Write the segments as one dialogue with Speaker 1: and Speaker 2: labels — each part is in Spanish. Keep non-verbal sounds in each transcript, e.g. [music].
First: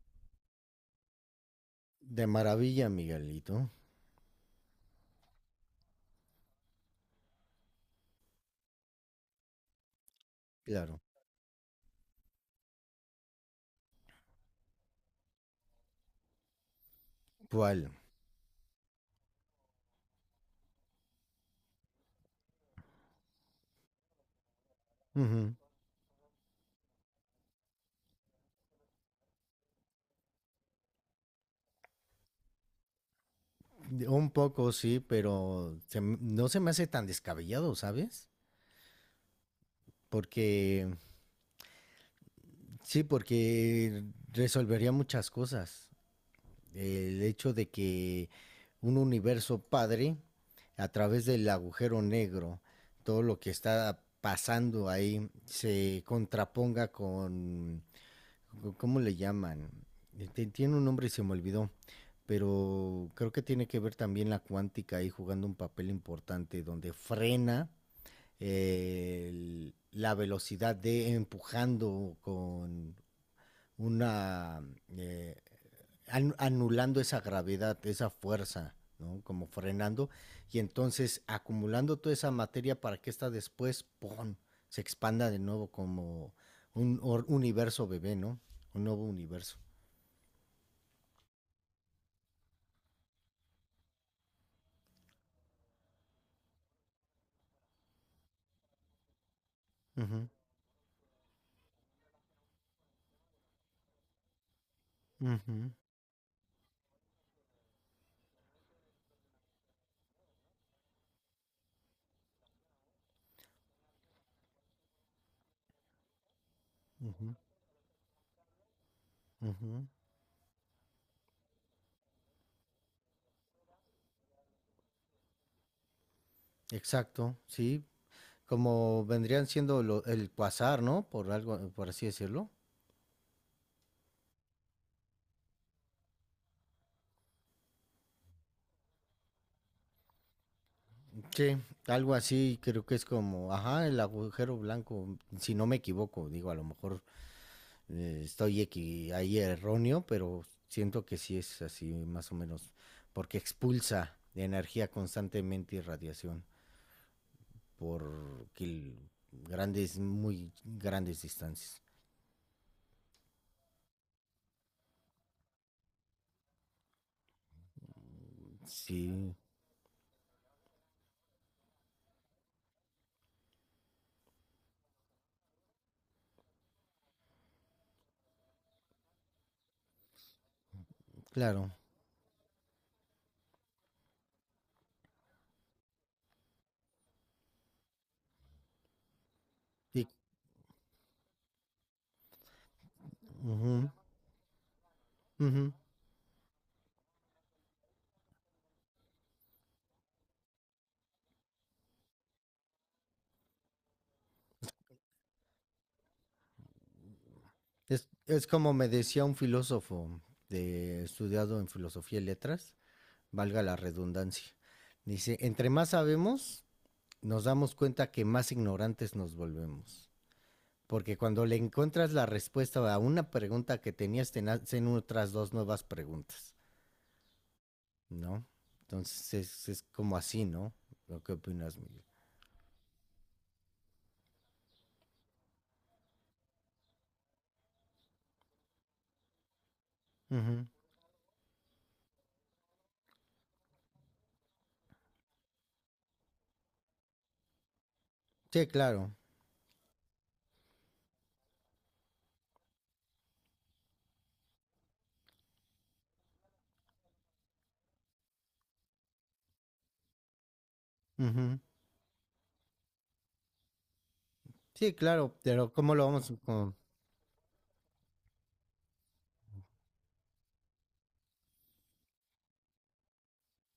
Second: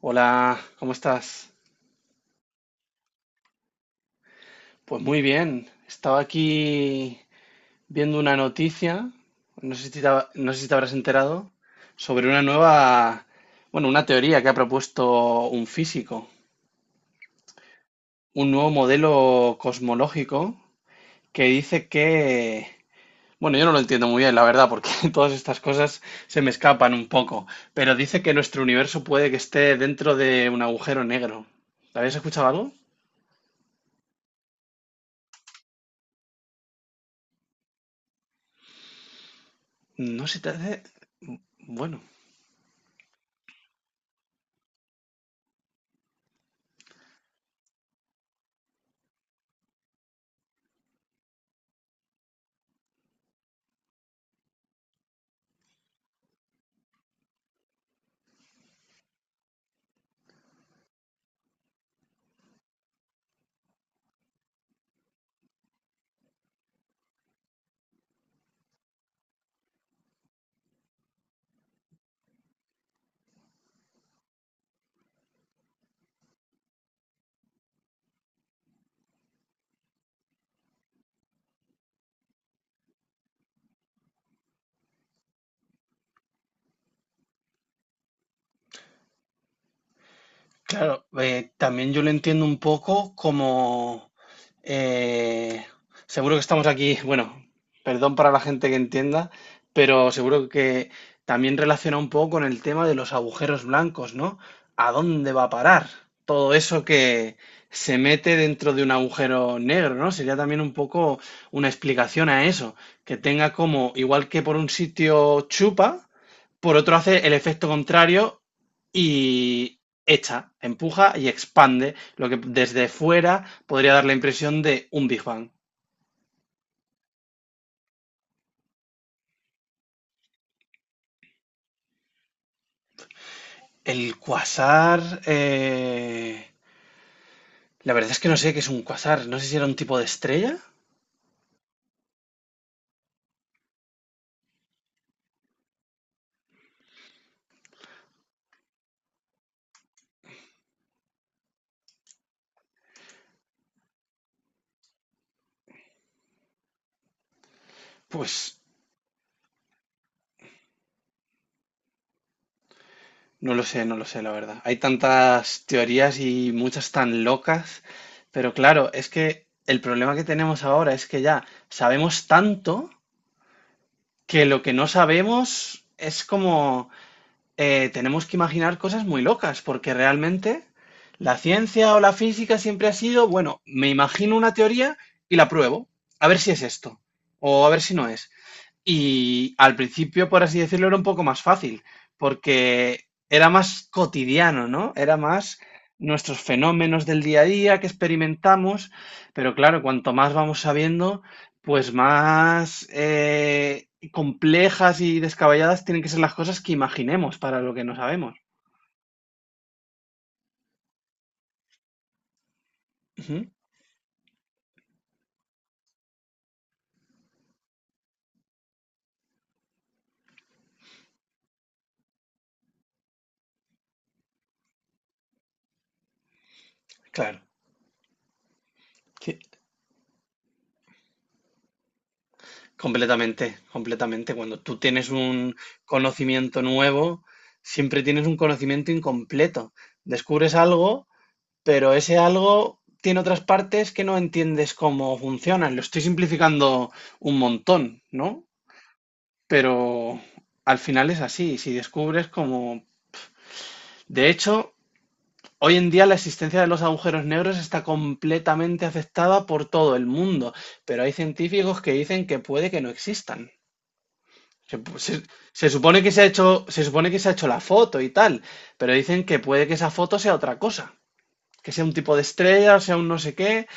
Speaker 1: Hola, ¿cómo estás?
Speaker 2: De maravilla, Miguelito.
Speaker 1: Pues muy bien. Estaba aquí viendo una noticia, no sé si te, no sé si te habrás
Speaker 2: Claro.
Speaker 1: enterado, sobre una nueva, bueno, una teoría que ha propuesto un físico,
Speaker 2: ¿Cuál?
Speaker 1: un nuevo modelo cosmológico que dice que, bueno, yo no lo entiendo muy bien, la verdad, porque [laughs] todas
Speaker 2: Ujú.
Speaker 1: estas cosas se me escapan un poco, pero dice que nuestro universo puede que esté dentro de un agujero negro. ¿Habías escuchado algo?
Speaker 2: Un poco sí, pero no se me hace tan descabellado, ¿sabes?
Speaker 1: No sé si te hace...
Speaker 2: Porque
Speaker 1: Bueno.
Speaker 2: sí, porque resolvería muchas cosas. El hecho de que un universo padre, a través del agujero negro, todo lo que está pasando ahí se contraponga con... ¿Cómo le llaman? Tiene un nombre y se me olvidó, pero creo que tiene que ver también la cuántica ahí jugando un papel importante donde frena la velocidad de empujando con una eh, anulando esa gravedad, esa fuerza, ¿no? Como frenando y entonces acumulando toda esa materia para que esta después, ¡pum!, se expanda de nuevo como universo bebé, ¿no? Un nuevo universo.
Speaker 1: Claro, también yo lo entiendo un poco como... eh, seguro que estamos aquí, bueno, perdón para la gente que entienda,
Speaker 2: Uh
Speaker 1: pero
Speaker 2: -huh,
Speaker 1: seguro que también relaciona un poco con el tema de los agujeros blancos, ¿no? ¿A dónde
Speaker 2: uh
Speaker 1: va a
Speaker 2: -huh,
Speaker 1: parar todo eso que se mete dentro de un agujero negro, ¿no? Sería también un poco una explicación a eso, que tenga como, igual que por un sitio chupa, por otro hace el efecto contrario.
Speaker 2: uh
Speaker 1: Y
Speaker 2: -huh,
Speaker 1: ésta empuja y expande lo que desde fuera podría dar la impresión de un Big Bang.
Speaker 2: Exacto, sí. Como vendrían siendo lo, el cuasar, ¿no? Por algo, por así decirlo.
Speaker 1: El cuasar... la verdad es que no sé qué es un cuasar. No sé si era un tipo de estrella.
Speaker 2: Sí, algo así, creo que es como, ajá, el agujero blanco, si no me equivoco, digo, a lo mejor ahí erróneo, pero siento que sí es así, más o menos, porque expulsa energía constantemente y radiación
Speaker 1: Pues
Speaker 2: por kil- grandes, muy grandes distancias.
Speaker 1: no lo sé, no lo sé, la verdad. Hay tantas teorías y muchas tan locas. Pero claro, es
Speaker 2: Sí,
Speaker 1: que el problema que tenemos ahora es que ya sabemos tanto que lo que no sabemos es como... tenemos que imaginar cosas muy locas, porque realmente la
Speaker 2: claro.
Speaker 1: ciencia o la física siempre ha sido, bueno, me imagino una teoría y la pruebo, a ver si es esto, o a ver si no es. Y al
Speaker 2: Y-
Speaker 1: principio, por así decirlo, era un poco más fácil, porque era más
Speaker 2: ujú,
Speaker 1: cotidiano, ¿no? Era más
Speaker 2: ujú.
Speaker 1: nuestros fenómenos del día a día que experimentamos, pero claro, cuanto más vamos sabiendo, pues más complejas y descabelladas tienen que ser las cosas que imaginemos para lo que no sabemos.
Speaker 2: Es como me decía un filósofo de, estudiado en filosofía y letras,
Speaker 1: Ujú,
Speaker 2: valga la redundancia. Dice, entre más sabemos, nos damos cuenta que más ignorantes nos volvemos. Porque cuando le encuentras la respuesta a una pregunta que tenías, te nacen otras dos nuevas preguntas,
Speaker 1: claro,
Speaker 2: ¿no? Entonces
Speaker 1: sí,
Speaker 2: es como así, ¿no? ¿Lo que opinas, Miguel?
Speaker 1: completamente, completamente. Cuando tú tienes un conocimiento nuevo, siempre tienes un conocimiento incompleto.
Speaker 2: Uh
Speaker 1: Descubres
Speaker 2: -huh.
Speaker 1: algo, pero ese algo tiene otras partes que no entiendes cómo funcionan. Lo estoy simplificando un montón, ¿no?
Speaker 2: Sí, claro.
Speaker 1: Pero al final es así, si descubres cómo. De hecho, hoy en día la existencia de los agujeros negros está completamente aceptada por todo el mundo, pero hay
Speaker 2: Uh -huh.
Speaker 1: científicos que dicen que puede que no existan. Se,
Speaker 2: Sí,
Speaker 1: se-
Speaker 2: claro,
Speaker 1: Se
Speaker 2: pero ¿cómo
Speaker 1: supone
Speaker 2: lo
Speaker 1: que se ha
Speaker 2: vamos a,
Speaker 1: hecho,
Speaker 2: como,
Speaker 1: se supone que se ha hecho la foto y tal, pero dicen que puede que esa foto sea otra cosa, que sea un tipo de estrella, o sea un no sé qué,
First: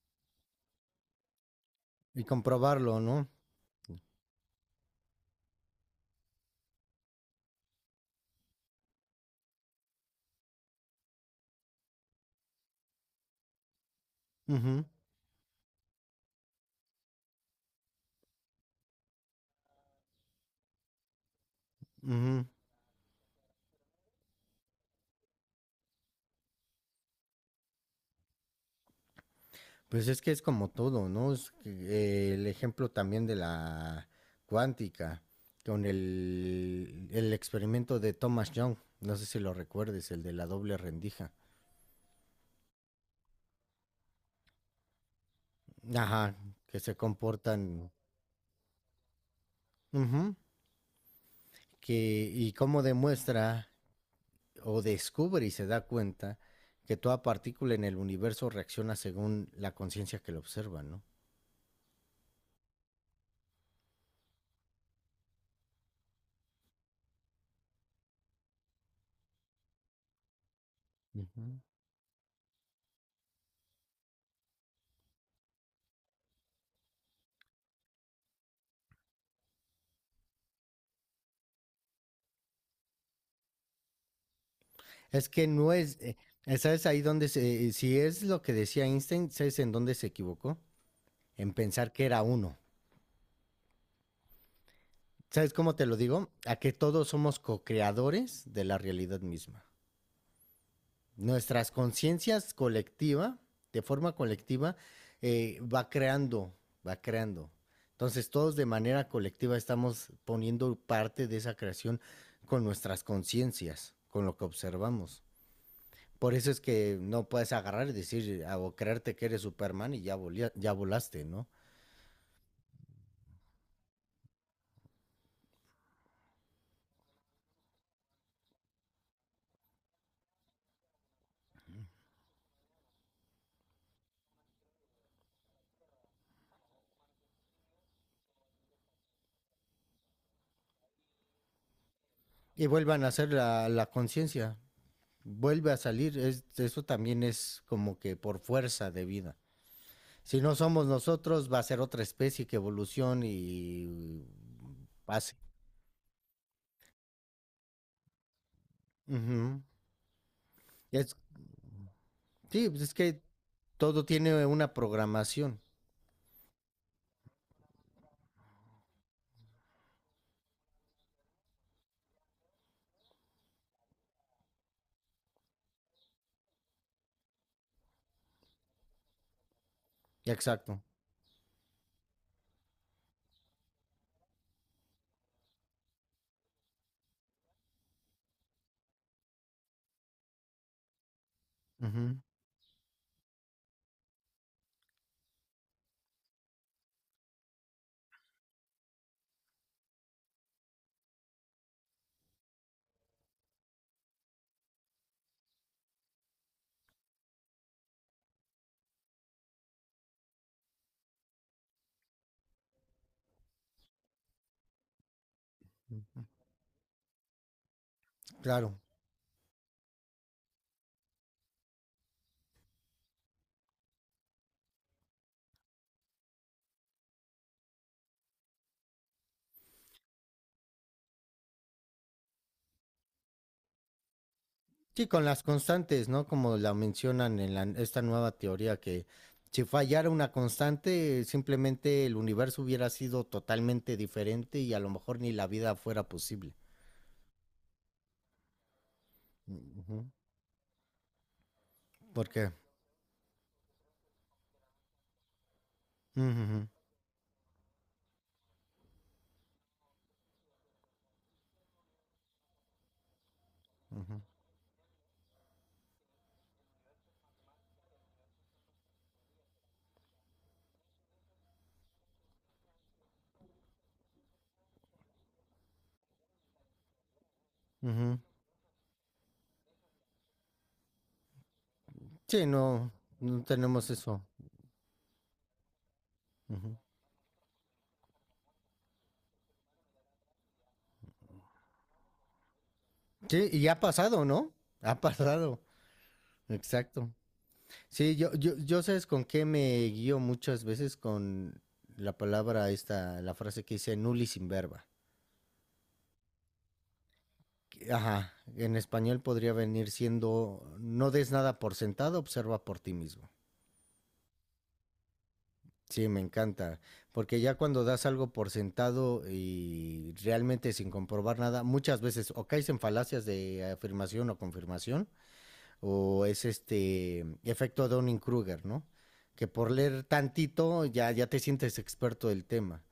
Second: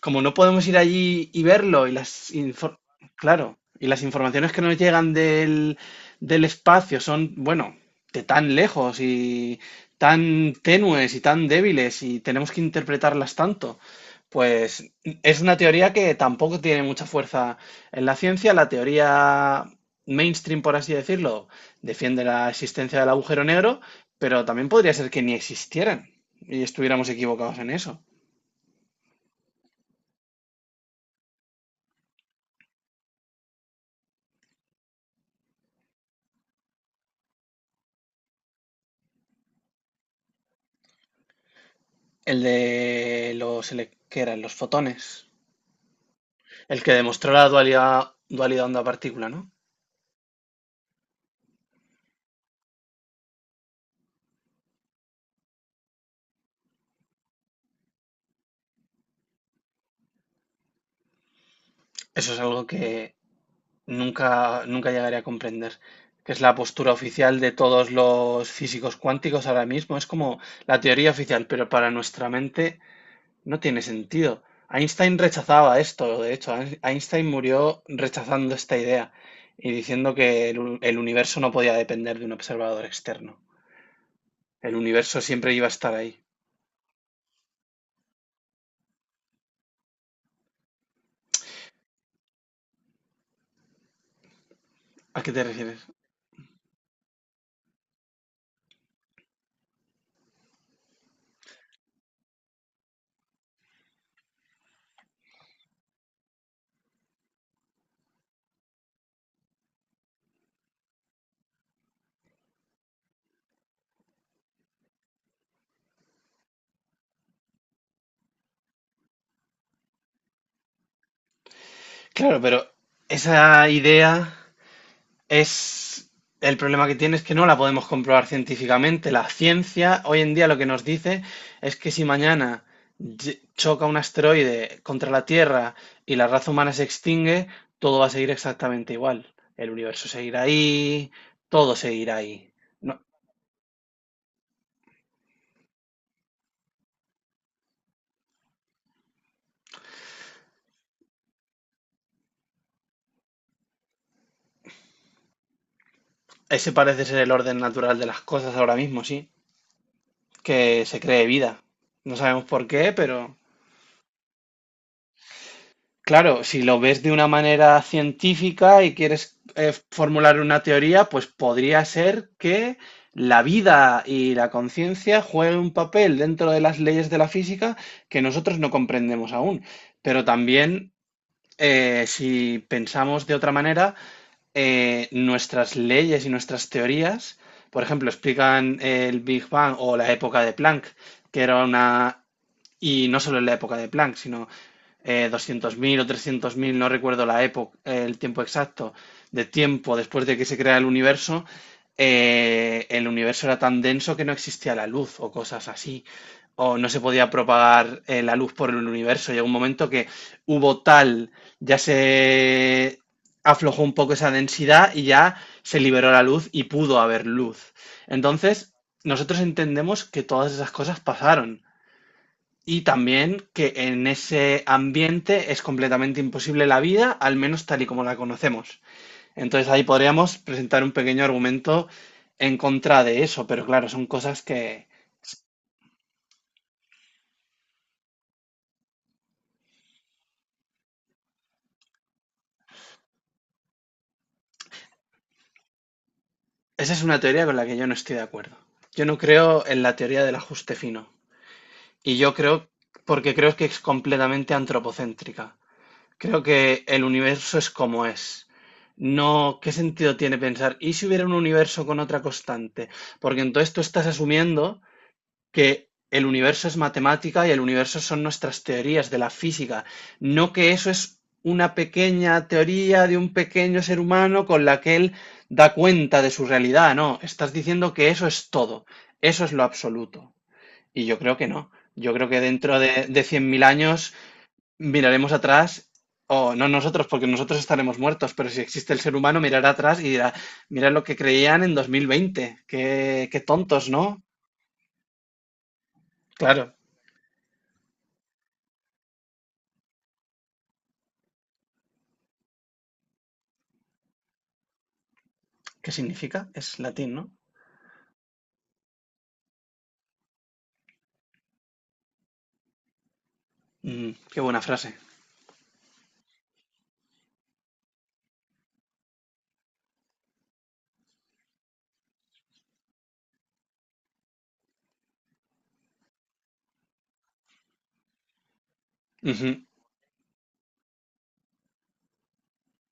Speaker 1: como no podemos ir allí y verlo, y
Speaker 2: y
Speaker 1: las
Speaker 2: comprobarlo, no?
Speaker 1: claro, y las informaciones que nos llegan del, del espacio son, bueno, de tan lejos y tan tenues y tan débiles, y tenemos que interpretarlas tanto.
Speaker 2: Uh
Speaker 1: Pues es una teoría que tampoco tiene mucha fuerza en la ciencia. La teoría mainstream, por así decirlo, defiende
Speaker 2: -huh.
Speaker 1: la existencia del agujero negro, pero también podría ser que ni existieran y estuviéramos equivocados en eso.
Speaker 2: Pues es que es como todo, ¿no? Es que, el ejemplo también de la cuántica, con el experimento de Thomas Young, no sé si lo recuerdes, el de la doble rendija.
Speaker 1: El de los, que eran los fotones.
Speaker 2: Ajá, que
Speaker 1: El que
Speaker 2: se
Speaker 1: demostró la
Speaker 2: comportan.
Speaker 1: dualidad, dualidad onda-partícula, ¿no?
Speaker 2: Ujú, que, y cómo demuestra o descubre y se da cuenta que toda partícula en el universo reacciona según la conciencia que lo observa, ¿no?
Speaker 1: Eso es algo que nunca, nunca llegaré a comprender, que es la postura oficial de todos los físicos cuánticos ahora mismo. Es como la teoría oficial,
Speaker 2: Ujú.
Speaker 1: pero para nuestra mente no tiene sentido. Einstein rechazaba esto, de hecho. Einstein murió rechazando esta idea y diciendo que el universo no podía depender de un observador externo. El universo
Speaker 2: Es que
Speaker 1: siempre iba
Speaker 2: no
Speaker 1: a estar
Speaker 2: es,
Speaker 1: ahí.
Speaker 2: ¿sabes ahí donde se, si es lo que decía Einstein, ¿sabes en dónde se equivocó? En pensar que era uno.
Speaker 1: ¿A qué te
Speaker 2: ¿Sabes cómo
Speaker 1: refieres?
Speaker 2: te lo digo? A que todos somos co-creadores de la realidad misma. Nuestras conciencias colectiva, de forma colectiva, va creando, va creando. Entonces todos de manera colectiva estamos poniendo parte de esa creación con nuestras conciencias, con lo que observamos. Por eso es que no puedes agarrar y decir ah, o creerte que eres Superman y ya, ya volaste, ¿no?
Speaker 1: Claro, pero esa idea es... El problema que tiene es que no la podemos comprobar científicamente. La ciencia hoy en día lo que nos dice es que si mañana choca un asteroide contra la Tierra y la raza humana se extingue, todo va a seguir exactamente igual. El universo seguirá ahí, todo seguirá ahí.
Speaker 2: Y
Speaker 1: No,
Speaker 2: vuelvan a hacer la conciencia, vuelve a salir, eso también es como que por fuerza de vida. Si no somos nosotros, va a ser otra especie que evolucione y pase.
Speaker 1: ese parece ser el orden natural de las cosas ahora mismo, sí,
Speaker 2: Ujú.
Speaker 1: que se
Speaker 2: Es-
Speaker 1: cree vida. No sabemos por
Speaker 2: sí, pues
Speaker 1: qué,
Speaker 2: es que
Speaker 1: pero
Speaker 2: todo tiene una programación.
Speaker 1: claro, si lo ves de una manera científica y quieres formular una teoría, pues podría ser que la vida y la conciencia jueguen un papel dentro de las leyes de la física que nosotros no comprendemos aún. Pero
Speaker 2: Exacto.
Speaker 1: también, si pensamos de otra manera, nuestras leyes y nuestras teorías, por ejemplo, explican el Big Bang o la época de Planck, que era
Speaker 2: Ujú.
Speaker 1: una... Y no solo en la época de Planck, sino 200.000 o 300.000, no recuerdo la época, el tiempo exacto, de tiempo después de que se crea el universo era tan denso que no existía la luz o cosas así, o no se podía propagar la luz por el universo. Llegó un momento que hubo tal, ya se aflojó un poco esa densidad y ya se liberó la luz y pudo haber luz. Entonces,
Speaker 2: Claro.
Speaker 1: nosotros entendemos que todas esas cosas pasaron y también que en ese ambiente es completamente imposible la vida, al menos tal y como la conocemos. Entonces ahí podríamos presentar un pequeño argumento en contra de eso, pero claro, son cosas que...
Speaker 2: Sí, con las constantes, ¿no? Como la mencionan en esta nueva teoría, que si fallara una constante, simplemente el universo hubiera sido totalmente diferente y a lo mejor ni la vida fuera posible.
Speaker 1: Esa es una teoría con la que yo no estoy de acuerdo. Yo no creo en la
Speaker 2: Ujú.
Speaker 1: teoría del ajuste fino. Y
Speaker 2: ¿Por
Speaker 1: yo
Speaker 2: qué?
Speaker 1: creo, porque creo que es completamente antropocéntrica. Creo
Speaker 2: Ujú,
Speaker 1: que el universo es como es. No, ¿qué sentido tiene pensar? ¿Y si hubiera un universo con otra constante? Porque entonces tú estás
Speaker 2: ujú,
Speaker 1: asumiendo que el universo es matemática y el universo son nuestras teorías de la física, no que eso es una pequeña teoría de un pequeño ser humano con la que él da cuenta de su realidad, no, estás diciendo que
Speaker 2: ujú.
Speaker 1: eso es todo, eso es lo absoluto. Y yo creo que no, yo creo que
Speaker 2: Sí,
Speaker 1: dentro
Speaker 2: no,
Speaker 1: de
Speaker 2: no
Speaker 1: 100.000
Speaker 2: tenemos
Speaker 1: años
Speaker 2: eso.
Speaker 1: miraremos atrás, o no
Speaker 2: Ujú.
Speaker 1: nosotros, porque nosotros estaremos muertos, pero si existe el ser humano mirará atrás y dirá, mira lo que creían en 2020, qué, qué
Speaker 2: Sí, y ha
Speaker 1: tontos, ¿no?
Speaker 2: pasado, ¿no? Ha pasado.
Speaker 1: Claro.
Speaker 2: Exacto. Sí, yo sabes con qué me guío muchas veces con la palabra esta, la frase que dice nulli sin verba.
Speaker 1: ¿Qué significa? Es latín, ¿no?
Speaker 2: Ajá, en español podría venir siendo, no des nada por sentado, observa por ti mismo.
Speaker 1: Mm, qué buena frase.
Speaker 2: Sí, me encanta, porque ya cuando das algo por sentado y realmente sin comprobar nada, muchas veces o caes en falacias de afirmación o confirmación, o es este efecto Dunning-Kruger, ¿no? Que
Speaker 1: Ujú.
Speaker 2: por leer tantito ya, ya te sientes experto del tema,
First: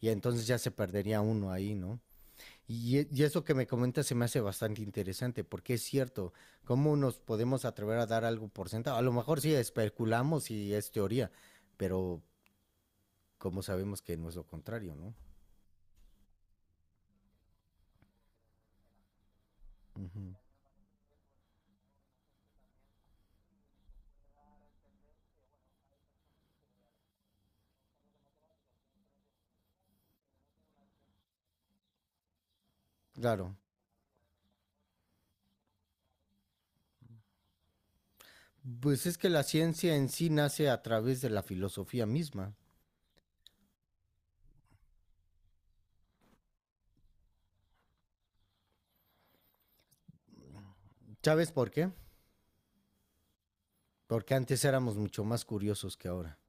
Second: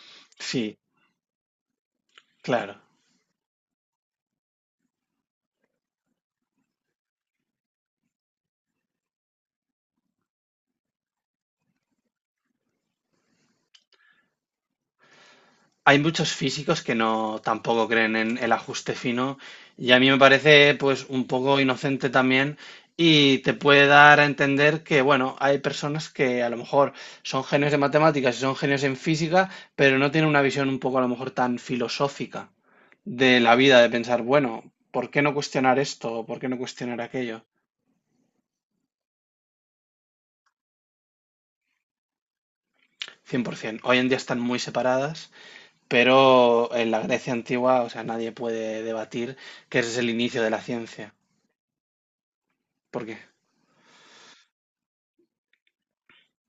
Speaker 2: y entonces ya se
Speaker 1: Sí,
Speaker 2: perdería uno ahí, ¿no?
Speaker 1: claro.
Speaker 2: Y eso que me comentas se me hace bastante interesante, porque es cierto, ¿cómo nos podemos atrever a dar algo por sentado? A lo mejor sí especulamos y es teoría, pero como sabemos que no es lo contrario, ¿no?
Speaker 1: Hay muchos físicos que no tampoco creen en el ajuste fino y a mí me
Speaker 2: Ujú.
Speaker 1: parece pues un poco inocente también, y te puede dar a entender que bueno, hay personas que a lo mejor son genios de matemáticas y son genios en física, pero no tienen una visión un poco a lo mejor tan filosófica de la
Speaker 2: Claro.
Speaker 1: vida, de pensar, bueno, ¿por qué no cuestionar esto? ¿Por qué no cuestionar aquello?
Speaker 2: Pues es que la ciencia en sí nace a través de la filosofía misma.
Speaker 1: 100%. Hoy en día están muy separadas. Pero en la Grecia antigua, o sea, nadie puede debatir que ese es el inicio de la ciencia,
Speaker 2: ¿Sabes por qué?
Speaker 1: porque
Speaker 2: Porque antes éramos mucho más curiosos que ahora.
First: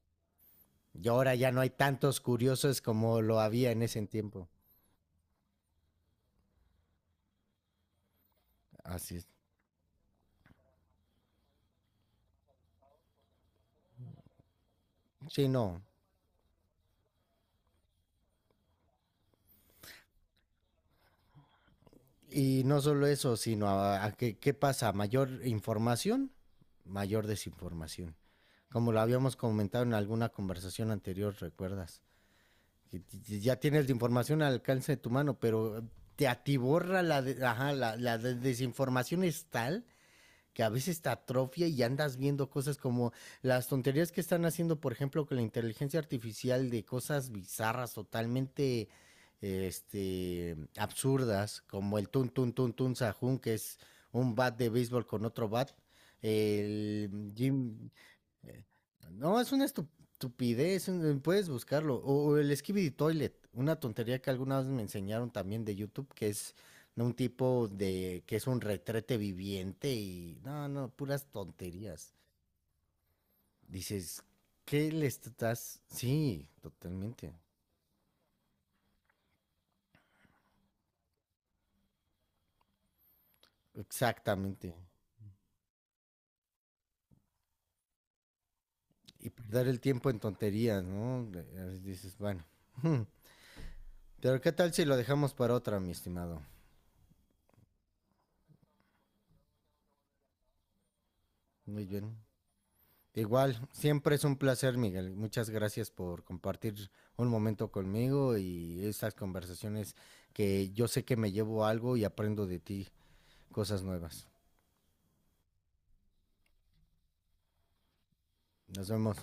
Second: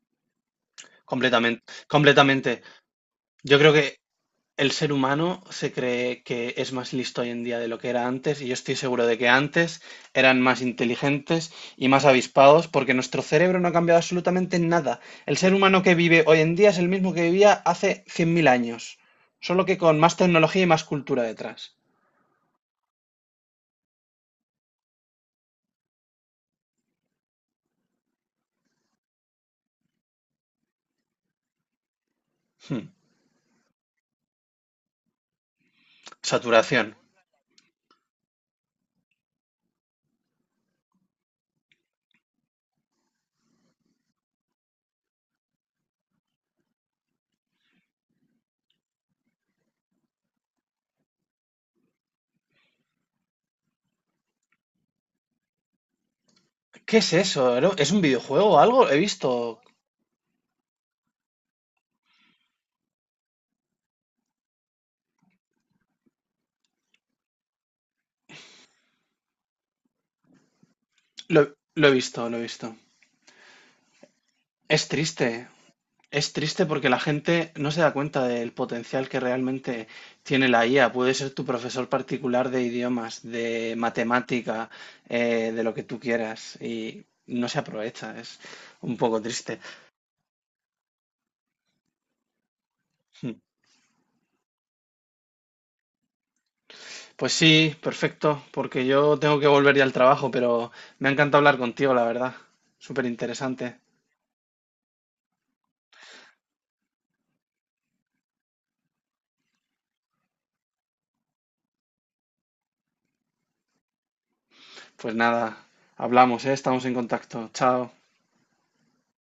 Speaker 2: Y ahora ya no
Speaker 1: completamente,
Speaker 2: hay tantos
Speaker 1: completamente.
Speaker 2: curiosos como lo
Speaker 1: Yo
Speaker 2: había
Speaker 1: creo
Speaker 2: en
Speaker 1: que
Speaker 2: ese tiempo.
Speaker 1: el ser humano se cree que es más listo hoy en día de lo que era antes, y yo estoy seguro
Speaker 2: Así
Speaker 1: de
Speaker 2: es.
Speaker 1: que antes eran más inteligentes y más avispados, porque nuestro cerebro no ha cambiado absolutamente nada. El
Speaker 2: Sí,
Speaker 1: ser humano
Speaker 2: no.
Speaker 1: que vive hoy en día es el mismo que vivía hace 100.000 años, solo que con más tecnología y más cultura detrás.
Speaker 2: Y no solo eso, sino a, qué pasa, mayor información, mayor desinformación. Como lo habíamos comentado en alguna conversación anterior, ¿recuerdas?
Speaker 1: Hmm.
Speaker 2: Que ya tienes la información al alcance de tu mano, pero te
Speaker 1: Saturación.
Speaker 2: atiborra ajá, la desinformación es tal que a veces te atrofia y andas viendo cosas como las tonterías que están haciendo, por ejemplo, con la inteligencia artificial de cosas bizarras, totalmente este, absurdas, como el tun tun tun tun sajun, que es un bat de béisbol con otro bat,
Speaker 1: ¿Qué es
Speaker 2: el
Speaker 1: eso? ¿No?
Speaker 2: Jim,
Speaker 1: ¿Es un videojuego o algo? He
Speaker 2: no, es
Speaker 1: visto.
Speaker 2: una estupidez, puedes buscarlo. O el Skibidi Toilet, una tontería que alguna vez me enseñaron también de YouTube, que es de un tipo de que es un retrete viviente y no, no, puras
Speaker 1: Lo he
Speaker 2: tonterías.
Speaker 1: visto, lo he visto.
Speaker 2: Dices,
Speaker 1: Es
Speaker 2: ¿qué le
Speaker 1: triste.
Speaker 2: estás?
Speaker 1: Es
Speaker 2: Sí,
Speaker 1: triste porque la
Speaker 2: totalmente,
Speaker 1: gente no se da cuenta del potencial que realmente tiene la IA. Puede ser tu profesor particular de idiomas, de matemática,
Speaker 2: exactamente.
Speaker 1: de lo que tú quieras. Y no se aprovecha. Es un poco
Speaker 2: Y
Speaker 1: triste.
Speaker 2: perder
Speaker 1: [laughs]
Speaker 2: el tiempo en tonterías, ¿no? Dices, bueno. [laughs]
Speaker 1: Hmm.
Speaker 2: Pero ¿qué tal si lo dejamos para otra, mi estimado?
Speaker 1: Pues sí, perfecto, porque yo tengo que volver ya al trabajo, pero me ha encantado hablar
Speaker 2: Muy
Speaker 1: contigo, la
Speaker 2: bien.
Speaker 1: verdad. Súper
Speaker 2: Igual,
Speaker 1: interesante.
Speaker 2: siempre es un placer, Miguel. Muchas gracias por compartir un momento conmigo y estas conversaciones que yo sé que me llevo algo y aprendo de ti cosas nuevas.
Speaker 1: Pues nada, hablamos, ¿eh? Estamos en contacto. Chao.
Speaker 2: Nos vemos.